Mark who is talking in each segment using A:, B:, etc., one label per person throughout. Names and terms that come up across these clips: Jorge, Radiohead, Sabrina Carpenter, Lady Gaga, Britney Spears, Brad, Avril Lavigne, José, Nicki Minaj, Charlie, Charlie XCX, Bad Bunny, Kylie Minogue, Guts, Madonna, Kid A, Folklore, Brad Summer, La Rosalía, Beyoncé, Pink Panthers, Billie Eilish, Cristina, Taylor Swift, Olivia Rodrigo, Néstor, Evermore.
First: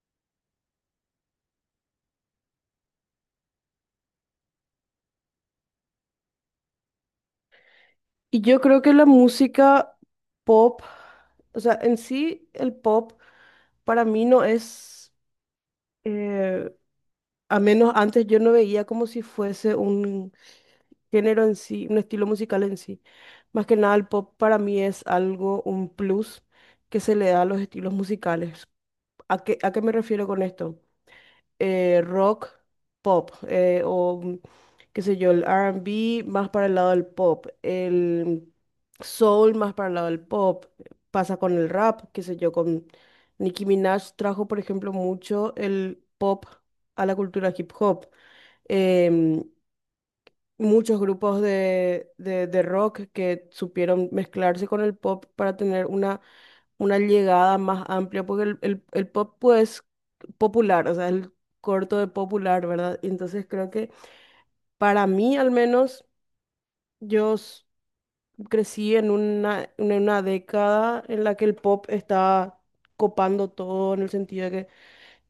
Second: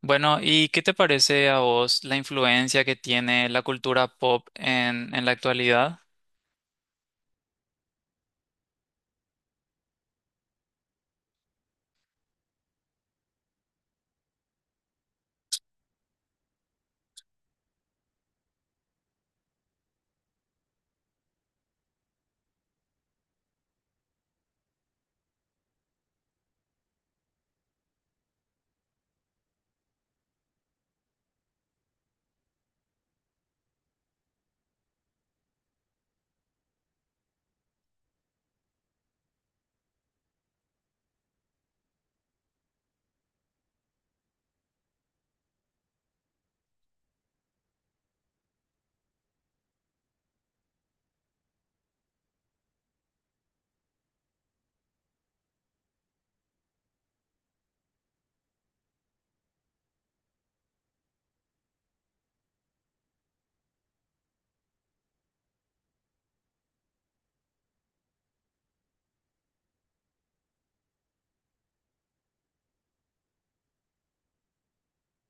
A: Bueno, ¿y qué te parece a vos la influencia que tiene la cultura pop en la actualidad?
B: Y yo creo que la música pop, o sea, en sí el pop para mí no es, eh, a menos antes yo no veía como si fuese un género en sí, un estilo musical en sí. Más que nada el pop para mí es algo, un plus que se le da a los estilos musicales. ¿A qué me refiero con esto? Rock, pop, o qué sé yo, el R&B más para el lado del pop, el soul más para el lado del pop, pasa con el rap, qué sé yo, con Nicki Minaj trajo, por ejemplo, mucho el pop a la cultura hip hop. Em, muchos grupos de rock que supieron mezclarse con el pop para tener una llegada más amplia, porque el pop pues popular, o sea, el corto de popular, ¿verdad? Y entonces creo que para mí al menos yo s- crecí en una década en la que el pop está copando todo en el sentido de que,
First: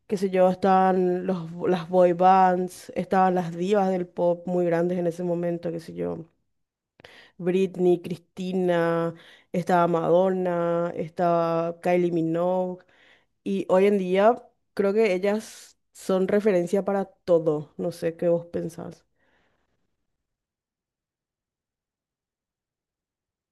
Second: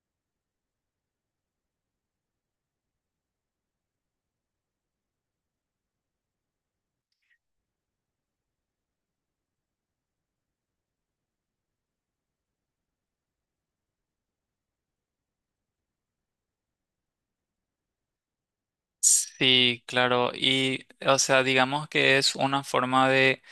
B: qué sé yo, estaban las boy bands, estaban las divas del pop muy grandes en ese momento, qué sé yo. Britney, Cristina, estaba Madonna, estaba Kylie Minogue. Y hoy en día creo que ellas son referencia para todo. No sé qué vos pensás.
A: Sí, claro, y o sea, digamos que es una forma de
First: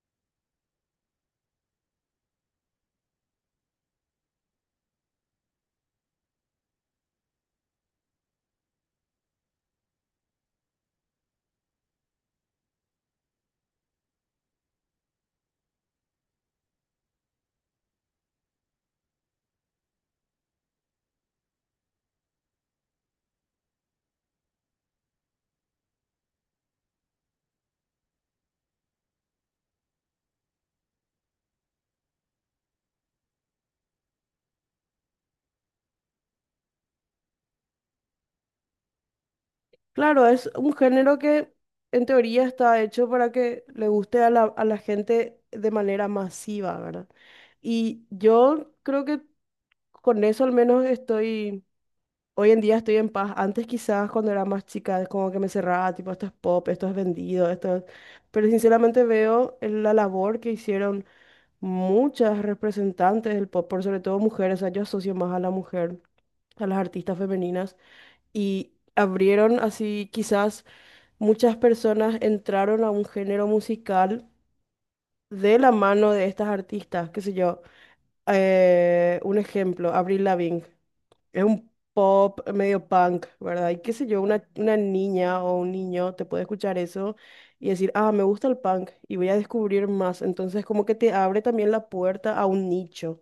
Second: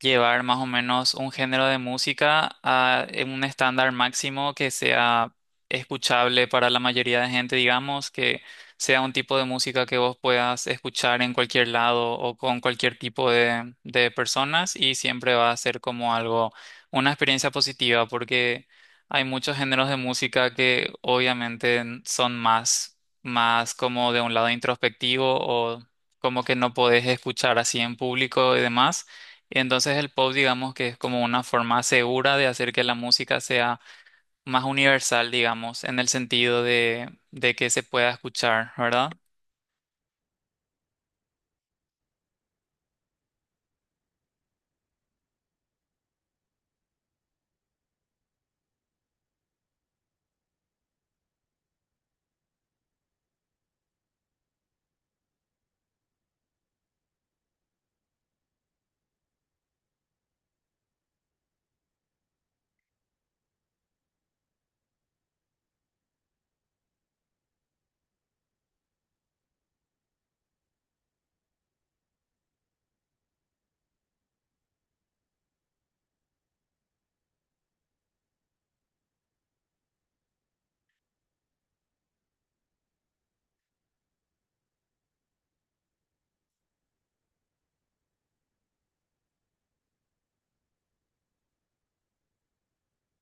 A: llevar más o menos un género de música a en un estándar máximo que sea escuchable para la mayoría de gente, digamos, que sea un tipo de música que vos puedas escuchar en cualquier lado o con cualquier tipo de personas y siempre va a ser como algo, una experiencia positiva porque hay muchos géneros de música que obviamente son más, más como de un lado introspectivo o como que no podés escuchar así en público y demás. Y entonces el pop, digamos que es como una forma segura de hacer que la música sea más universal, digamos, en el sentido de que se pueda escuchar, ¿verdad?
B: Claro, es un género que en teoría está hecho para que le guste a la gente de manera masiva, ¿verdad? Y yo creo que con eso al menos estoy hoy en día estoy en paz. Antes quizás cuando era más chica, como que me cerraba, tipo, esto es pop, esto es vendido, esto es. Pero sinceramente veo la labor que hicieron muchas representantes del pop, por sobre todo mujeres, o sea, yo asocio más a la mujer, a las artistas femeninas, y abrieron así, quizás muchas personas entraron a un género musical de la mano de estas artistas, qué sé yo. Un ejemplo, Avril Lavigne. Es un pop medio punk, ¿verdad? Y qué sé yo, una niña o un niño te puede escuchar eso y decir, ah, me gusta el punk y voy a descubrir más. Entonces, como que te abre también la puerta a un nicho.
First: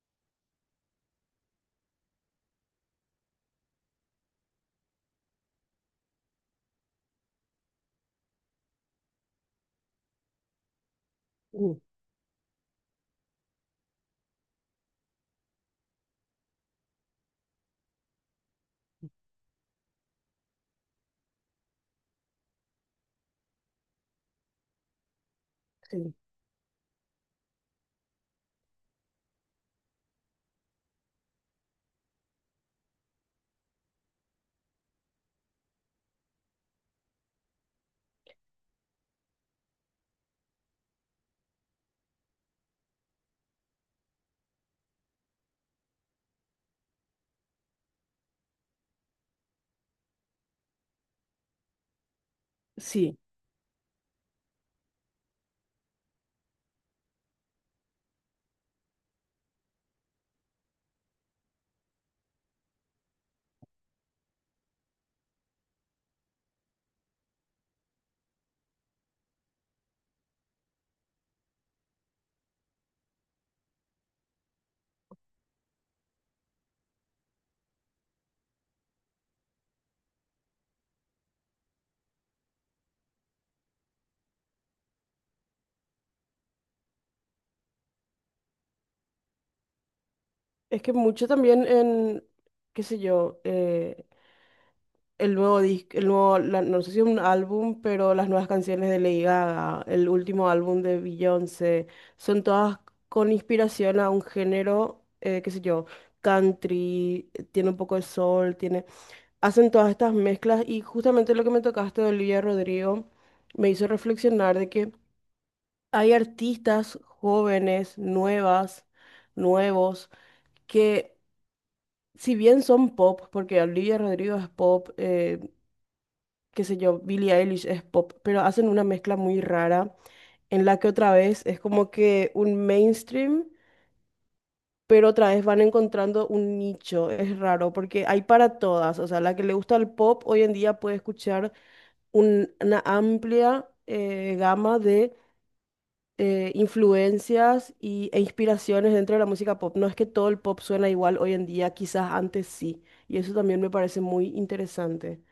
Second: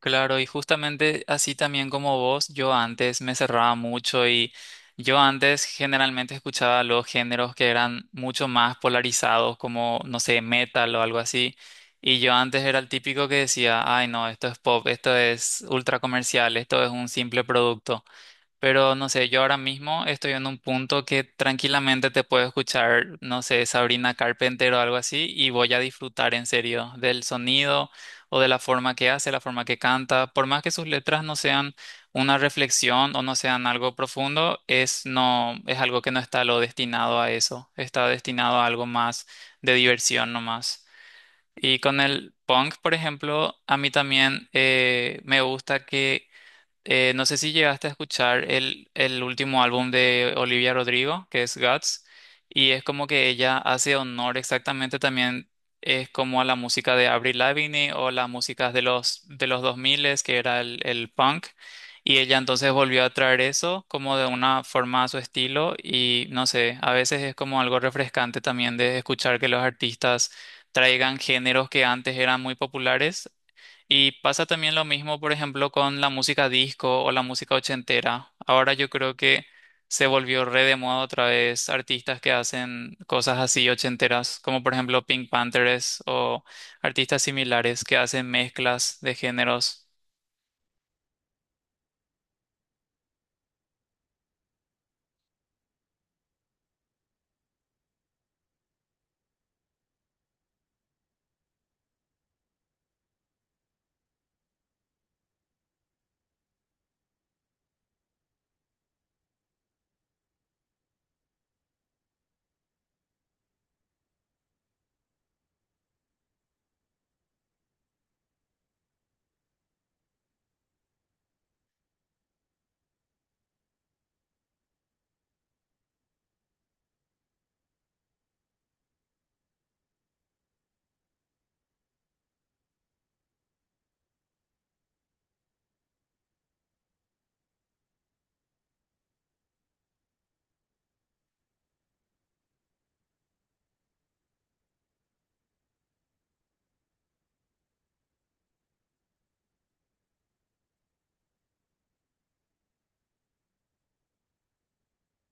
A: Claro, y justamente así también como vos, yo antes me cerraba mucho y yo antes generalmente escuchaba los géneros que eran mucho más polarizados, como, no sé, metal o algo así.
B: Mm,
A: Y yo antes era el típico que decía, ay no, esto es pop, esto es ultra comercial, esto es un simple producto. Pero no sé, yo ahora mismo estoy en un punto que tranquilamente te puedo escuchar, no sé, Sabrina Carpenter o algo así, y voy a
B: sí.
A: disfrutar en serio del sonido o de la forma que hace, la forma que canta. Por más que sus letras no sean una reflexión o no sean algo profundo, es no, es algo que no está lo destinado a eso, está destinado a algo más de diversión nomás. Y con el punk, por ejemplo, a mí también me gusta que no sé si llegaste a escuchar el último álbum de Olivia Rodrigo, que es Guts, y es como
B: Sí.
A: que ella hace honor exactamente también, es como a la música de Avril Lavigne o las músicas de los 2000, que era el punk, y ella entonces volvió a traer eso como de una forma a su estilo, y no sé, a veces es como algo refrescante también de escuchar que los artistas traigan géneros que antes eran muy populares y pasa también lo mismo, por ejemplo, con la música disco o la música ochentera. Ahora yo creo que se volvió re de moda otra vez artistas que hacen cosas así ochenteras, como por ejemplo Pink Panthers o artistas similares que hacen mezclas de géneros.
B: Es que mucho también en, qué sé yo, el nuevo disco, el nuevo, no sé si es un álbum, pero las nuevas canciones de Lady Gaga, el último álbum de Beyoncé, son todas con inspiración a un género, qué sé yo, country, tiene un poco de soul, hacen todas estas mezclas y justamente lo que me tocaste de Olivia Rodrigo me hizo reflexionar de que hay artistas jóvenes, nuevas, nuevos, que si bien son pop, porque Olivia Rodrigo es pop, qué sé yo, Billie Eilish es pop, pero hacen una mezcla muy rara en la que otra vez es como que un mainstream, pero otra vez van encontrando un nicho. Es raro porque hay para todas. O sea, la que le gusta el pop hoy en día puede escuchar una amplia gama de influencias e inspiraciones dentro de la música pop. No es que todo el pop suena igual hoy en día, quizás antes sí. Y eso también me parece muy interesante.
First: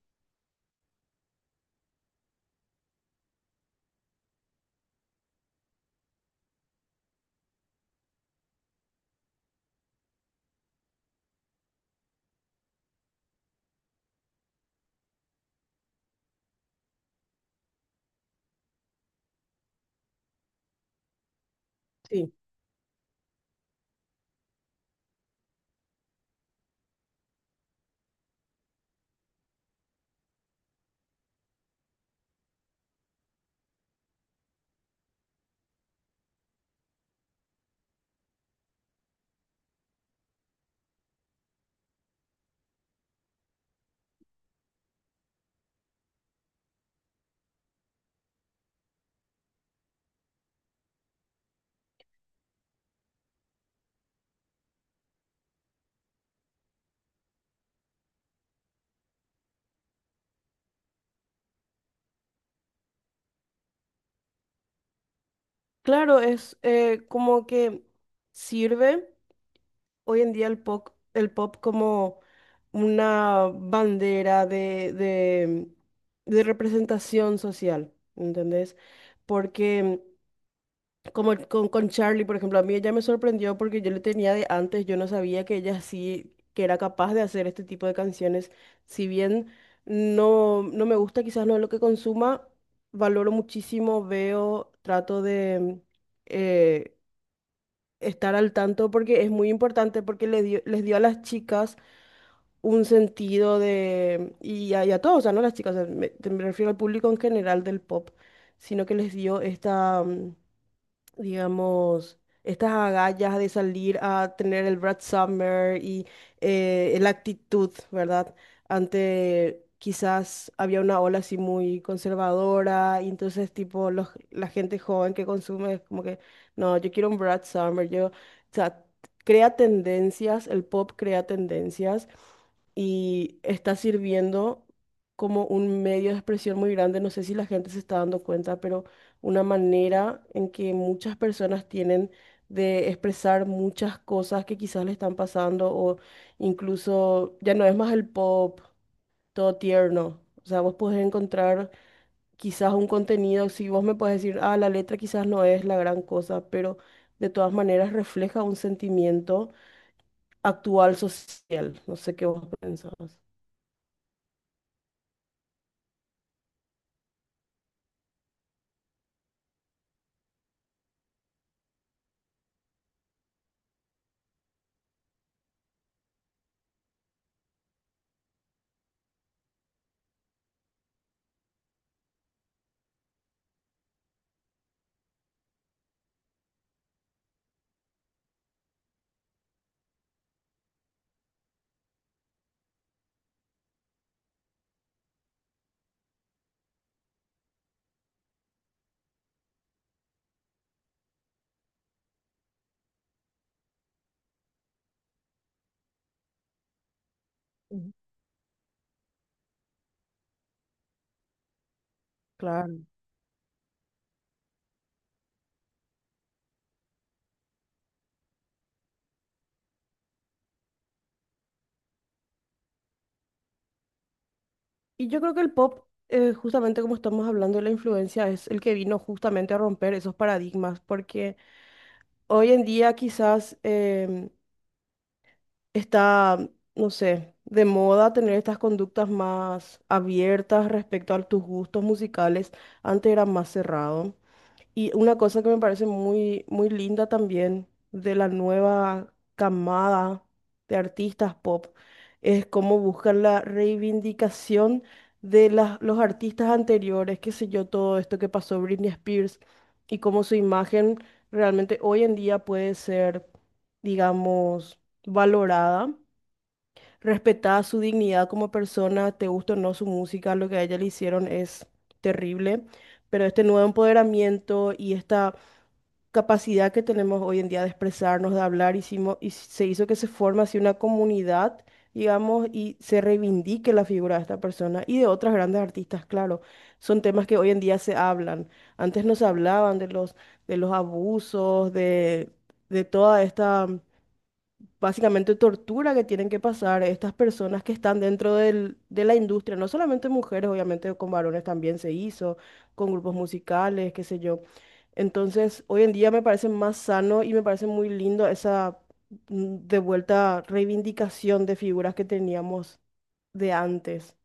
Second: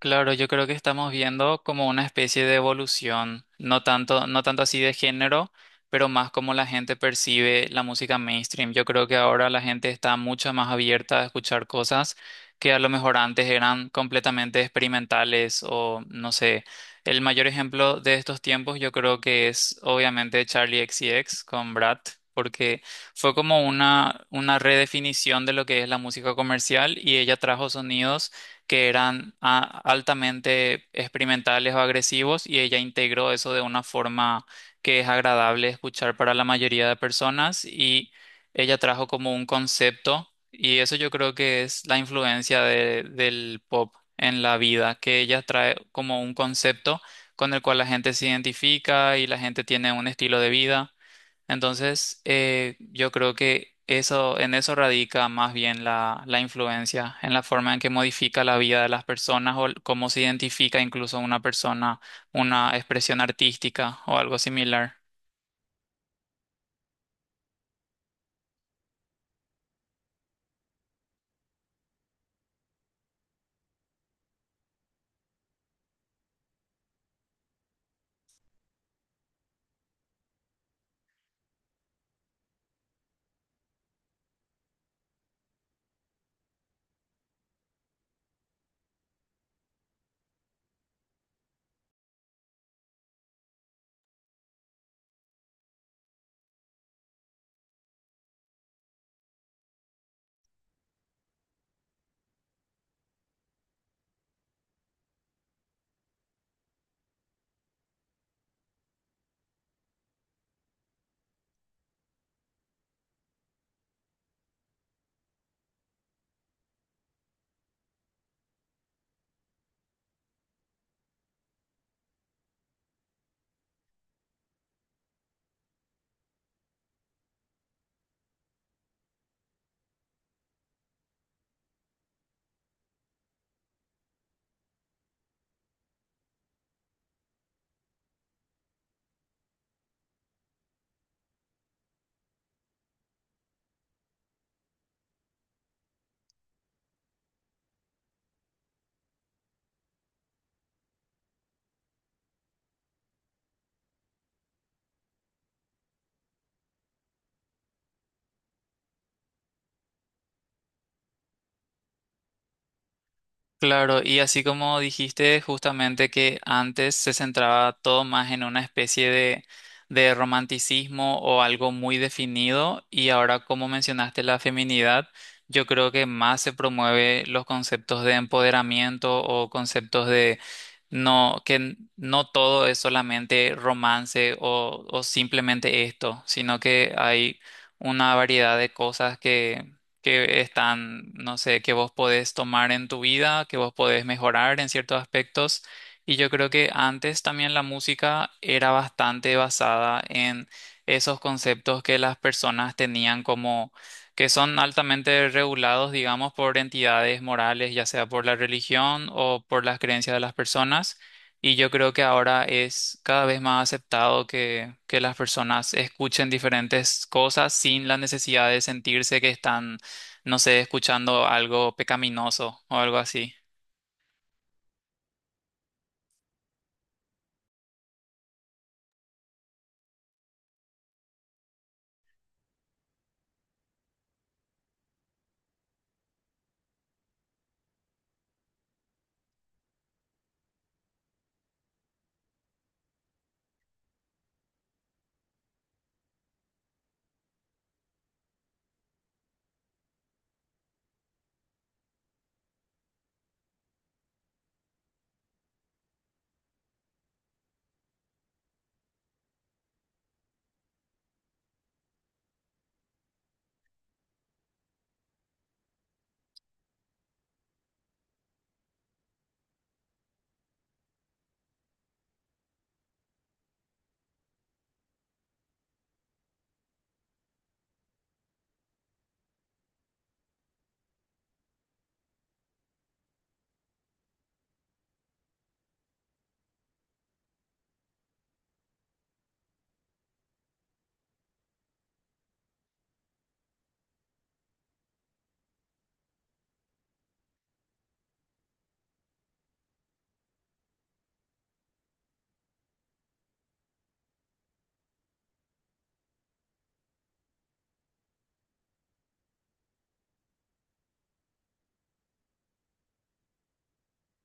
A: Claro, yo creo que estamos viendo como una especie de evolución, no tanto, no tanto así de género, pero más como la gente percibe la música mainstream. Yo creo que ahora la gente está mucho más abierta a escuchar cosas que a lo mejor antes eran completamente experimentales o no sé. El mayor ejemplo de estos tiempos yo creo que es obviamente Charlie XCX con Brad,
B: Sí,
A: porque fue como una redefinición de lo que es la música comercial y ella trajo sonidos que eran a- altamente experimentales o agresivos y ella integró eso de una forma que es agradable escuchar para la mayoría de personas y ella trajo como un concepto y eso yo creo que es la influencia de- del pop en la vida, que ella trae como un concepto con el cual la gente se identifica y la gente tiene un estilo de vida. Entonces, yo creo que eso, en eso radica más bien la, la influencia, en la forma en que modifica la vida de las personas o el- cómo se identifica incluso una persona, una expresión artística o algo similar.
B: claro, es como que sirve hoy en día el pop como una bandera de representación social, ¿entendés? Porque Como con Charlie, por ejemplo, a mí ella me sorprendió porque yo le tenía de antes, yo no sabía que ella sí, que era capaz de hacer este tipo de canciones. Si bien no, no me gusta, quizás no es lo que consuma, valoro muchísimo, veo, trato de eh, estar al tanto porque es muy importante, porque les dio a las chicas un sentido de, y a todos, o sea, no a las chicas, o sea, me refiero al público en general del pop, sino que les dio digamos, estas agallas de salir a tener el Brad Summer y la actitud, ¿verdad? Ante quizás había una ola así muy conservadora y entonces tipo la gente joven que consume es como que, no, yo quiero un Brad Summer, o sea, crea tendencias, el pop crea tendencias y está sirviendo como un medio de expresión muy grande. No sé si la gente se está dando cuenta, pero una manera en que muchas personas tienen de expresar muchas cosas que quizás le están pasando o incluso ya no es más el pop todo tierno. O sea, vos podés encontrar quizás un contenido, si vos me podés decir, ah, la letra quizás no es la gran cosa, pero de todas maneras refleja un sentimiento actual social. No sé qué vos pensás.
A: Claro, y así como dijiste justamente que antes se centraba todo más en una especie de romanticismo o algo muy definido, y ahora como mencionaste la feminidad, yo creo que más se promueve los conceptos de empoderamiento o conceptos de no, que n- no todo es solamente romance o simplemente esto, sino que hay una variedad de cosas que están, no sé, que vos podés tomar en tu vida, que vos podés mejorar en ciertos aspectos. Y yo creo que antes también la música era bastante basada en esos conceptos que las personas tenían como que son altamente regulados, digamos, por entidades morales, ya
B: Ujú.
A: sea por la religión o por las creencias de las personas. Y yo creo que ahora
B: Claro.
A: es cada vez más aceptado que las personas escuchen diferentes cosas sin la necesidad de sentirse que están no sé, escuchando algo pecaminoso o algo así.
B: Y yo creo que el pop, justamente como estamos hablando de la influencia, es el que vino justamente a romper esos paradigmas, porque hoy en día quizás está, no sé, de moda tener estas conductas más abiertas respecto a tus gustos musicales, antes era más cerrado. Y una cosa que me parece muy, muy linda también de la nueva camada de artistas pop es cómo buscan la reivindicación de los artistas anteriores, qué sé yo, todo esto que pasó Britney Spears y cómo su imagen realmente hoy en día puede ser, digamos, valorada. Respetada su dignidad como persona, te gusta o no su música, lo que a ella le hicieron es terrible, pero este nuevo empoderamiento y esta capacidad que tenemos hoy en día de expresarnos, de hablar, y se hizo que se forme así una comunidad, digamos, y se reivindique la figura de esta persona y de otras grandes artistas, claro. Son temas que hoy en día se hablan. Antes no se hablaban de los abusos, de toda esta básicamente tortura que tienen que pasar estas personas que están dentro de la industria, no solamente mujeres, obviamente con varones también se hizo, con grupos musicales, qué sé yo. Entonces, hoy en día me parece más sano y me parece muy lindo esa de vuelta reivindicación de figuras que teníamos de antes.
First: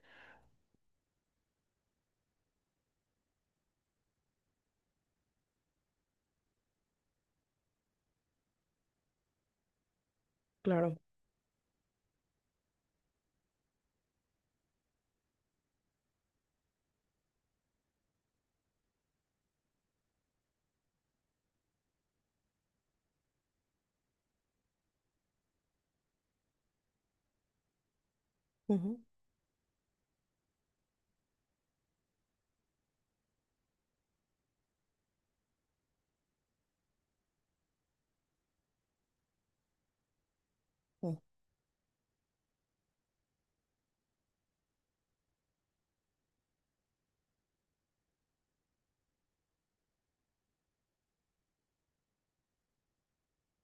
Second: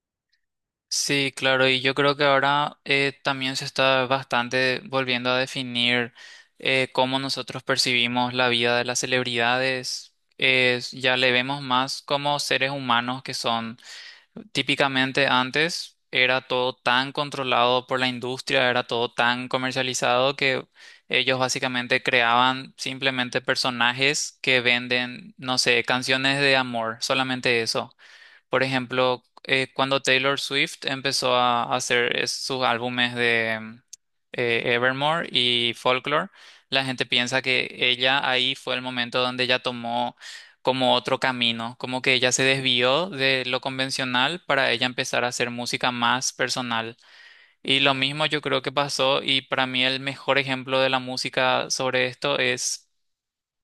A: Sí, claro, y yo creo que ahora también se está bastante volviendo a definir cómo nosotros percibimos la vida de las celebridades. Es-
B: Claro.
A: ya le vemos más como seres humanos que son. Típicamente antes era todo tan controlado por la industria, era todo tan comercializado que ellos básicamente creaban simplemente personajes que venden, no sé, canciones de amor, solamente eso. Por
B: Ujú.
A: ejemplo, cuando Taylor Swift empezó a hacer es- sus álbumes de Evermore y Folklore, la gente piensa que ella ahí fue el momento donde ella tomó como
B: Mm.
A: otro camino, como que ella se desvió de lo convencional para ella empezar a hacer música más personal. Y lo mismo yo creo que pasó y para mí el mejor ejemplo de la música sobre esto es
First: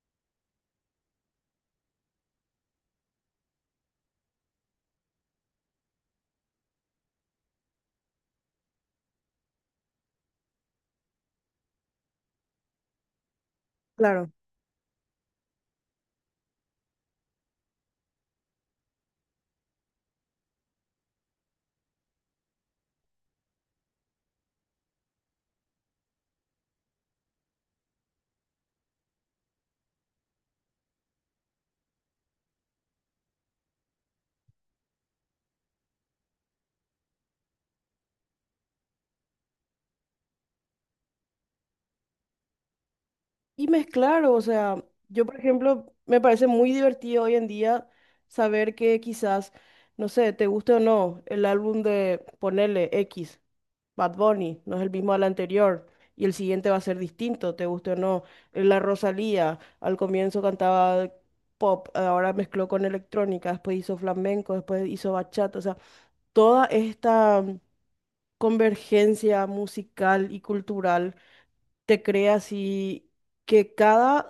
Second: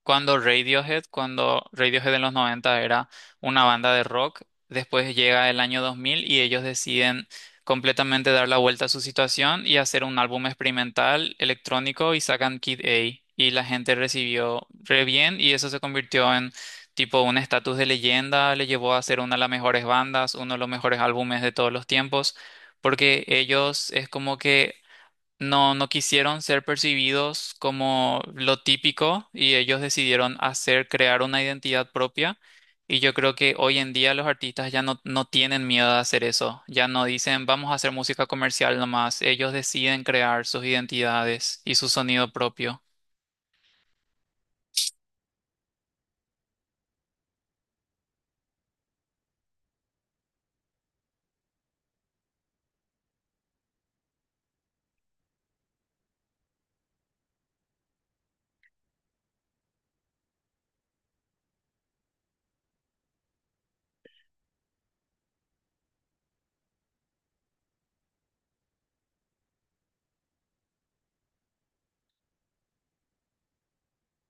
A: cuando Radiohead en los 90 era una banda de rock, después llega el año 2000 y ellos deciden completamente dar la vuelta a su situación y hacer un álbum experimental electrónico y sacan Kid A y la gente
B: Claro.
A: recibió re bien y eso se convirtió en tipo un estatus de leyenda, le llevó a ser una de las mejores bandas, uno de los mejores álbumes de todos los tiempos. Porque ellos es como que no, no quisieron ser percibidos como lo típico y ellos decidieron hacer, crear una identidad propia. Y yo creo que hoy en día los artistas ya no, no tienen miedo de hacer eso. Ya no dicen, vamos a hacer música comercial nomás. Ellos deciden crear sus identidades y su sonido propio.
B: Y mezclar, o sea, yo por ejemplo, me parece muy divertido hoy en día saber que quizás, no sé, te guste o no, el álbum de Ponele X, Bad Bunny, no es el mismo al anterior, y el siguiente va a ser distinto, te guste o no. La Rosalía, al comienzo cantaba pop, ahora mezcló con electrónica, después hizo flamenco, después hizo bachata, o sea, toda esta convergencia musical y cultural te creas y que cada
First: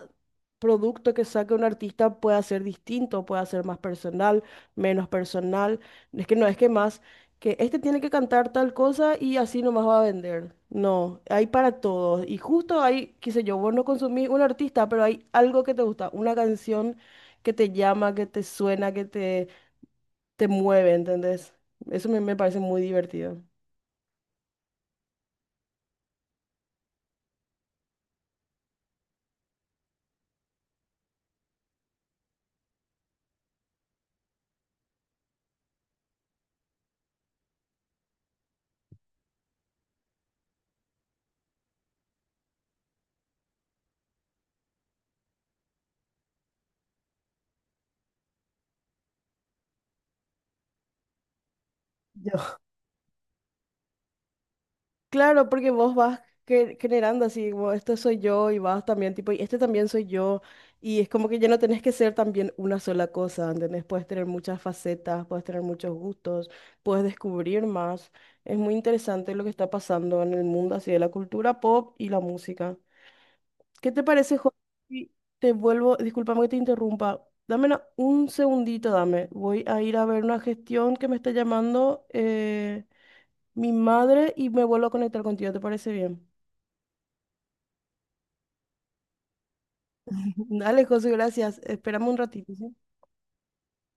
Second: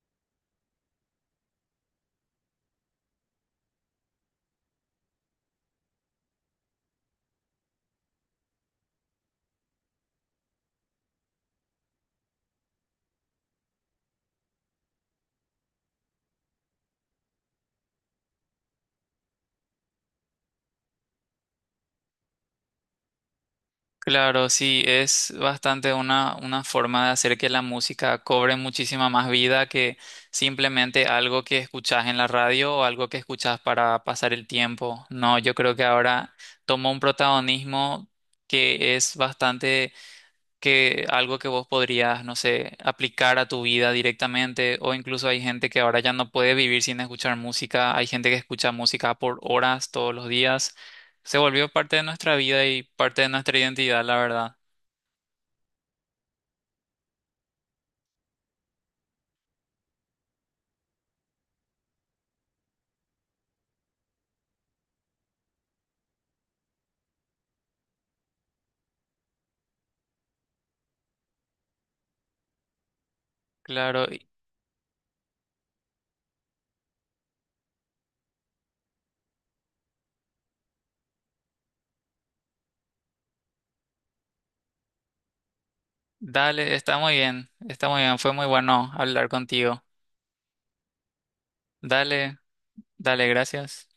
B: producto que saque un artista pueda ser distinto, pueda ser más personal, menos personal. Es que no, es que más, que este tiene que cantar tal cosa y así nomás va a vender. No, hay para todos. Y justo hay, qué sé yo, vos no consumís un artista, pero hay algo que te gusta, una canción que te llama, que te suena, que te mueve, ¿entendés? Eso me parece muy divertido.
A: Claro, sí, es bastante una forma de hacer que la música cobre muchísima más vida que simplemente algo que escuchás en la radio o algo que escuchás para pasar el tiempo. No, yo creo que ahora toma un protagonismo que es bastante que algo que vos podrías, no sé, aplicar a tu vida directamente, o incluso hay gente que ahora ya no puede vivir sin escuchar música, hay gente que escucha música por horas todos los días, se volvió parte de nuestra
B: Yo.
A: vida y parte de nuestra identidad, la verdad.
B: Claro, porque vos vas generando así, como esto soy yo y vas también, tipo, y este también soy yo. Y es como que ya no tenés que ser también una sola cosa, ¿entendés? Puedes tener muchas facetas, puedes tener muchos gustos, puedes descubrir más. Es muy interesante lo que está pasando en el mundo así de la cultura pop y la música. ¿Qué te
A: Claro, y
B: parece, Jorge? Si Te vuelvo, discúlpame que te interrumpa. Dame un segundito, dame. Voy a ir a ver una gestión que me está llamando, mi madre, y me vuelvo a conectar contigo, ¿te parece bien?
A: dale, está muy bien, fue muy bueno hablar contigo.
B: Dale, José, gracias. Esperamos un
A: Dale,
B: ratito, ¿sí?
A: dale, gracias.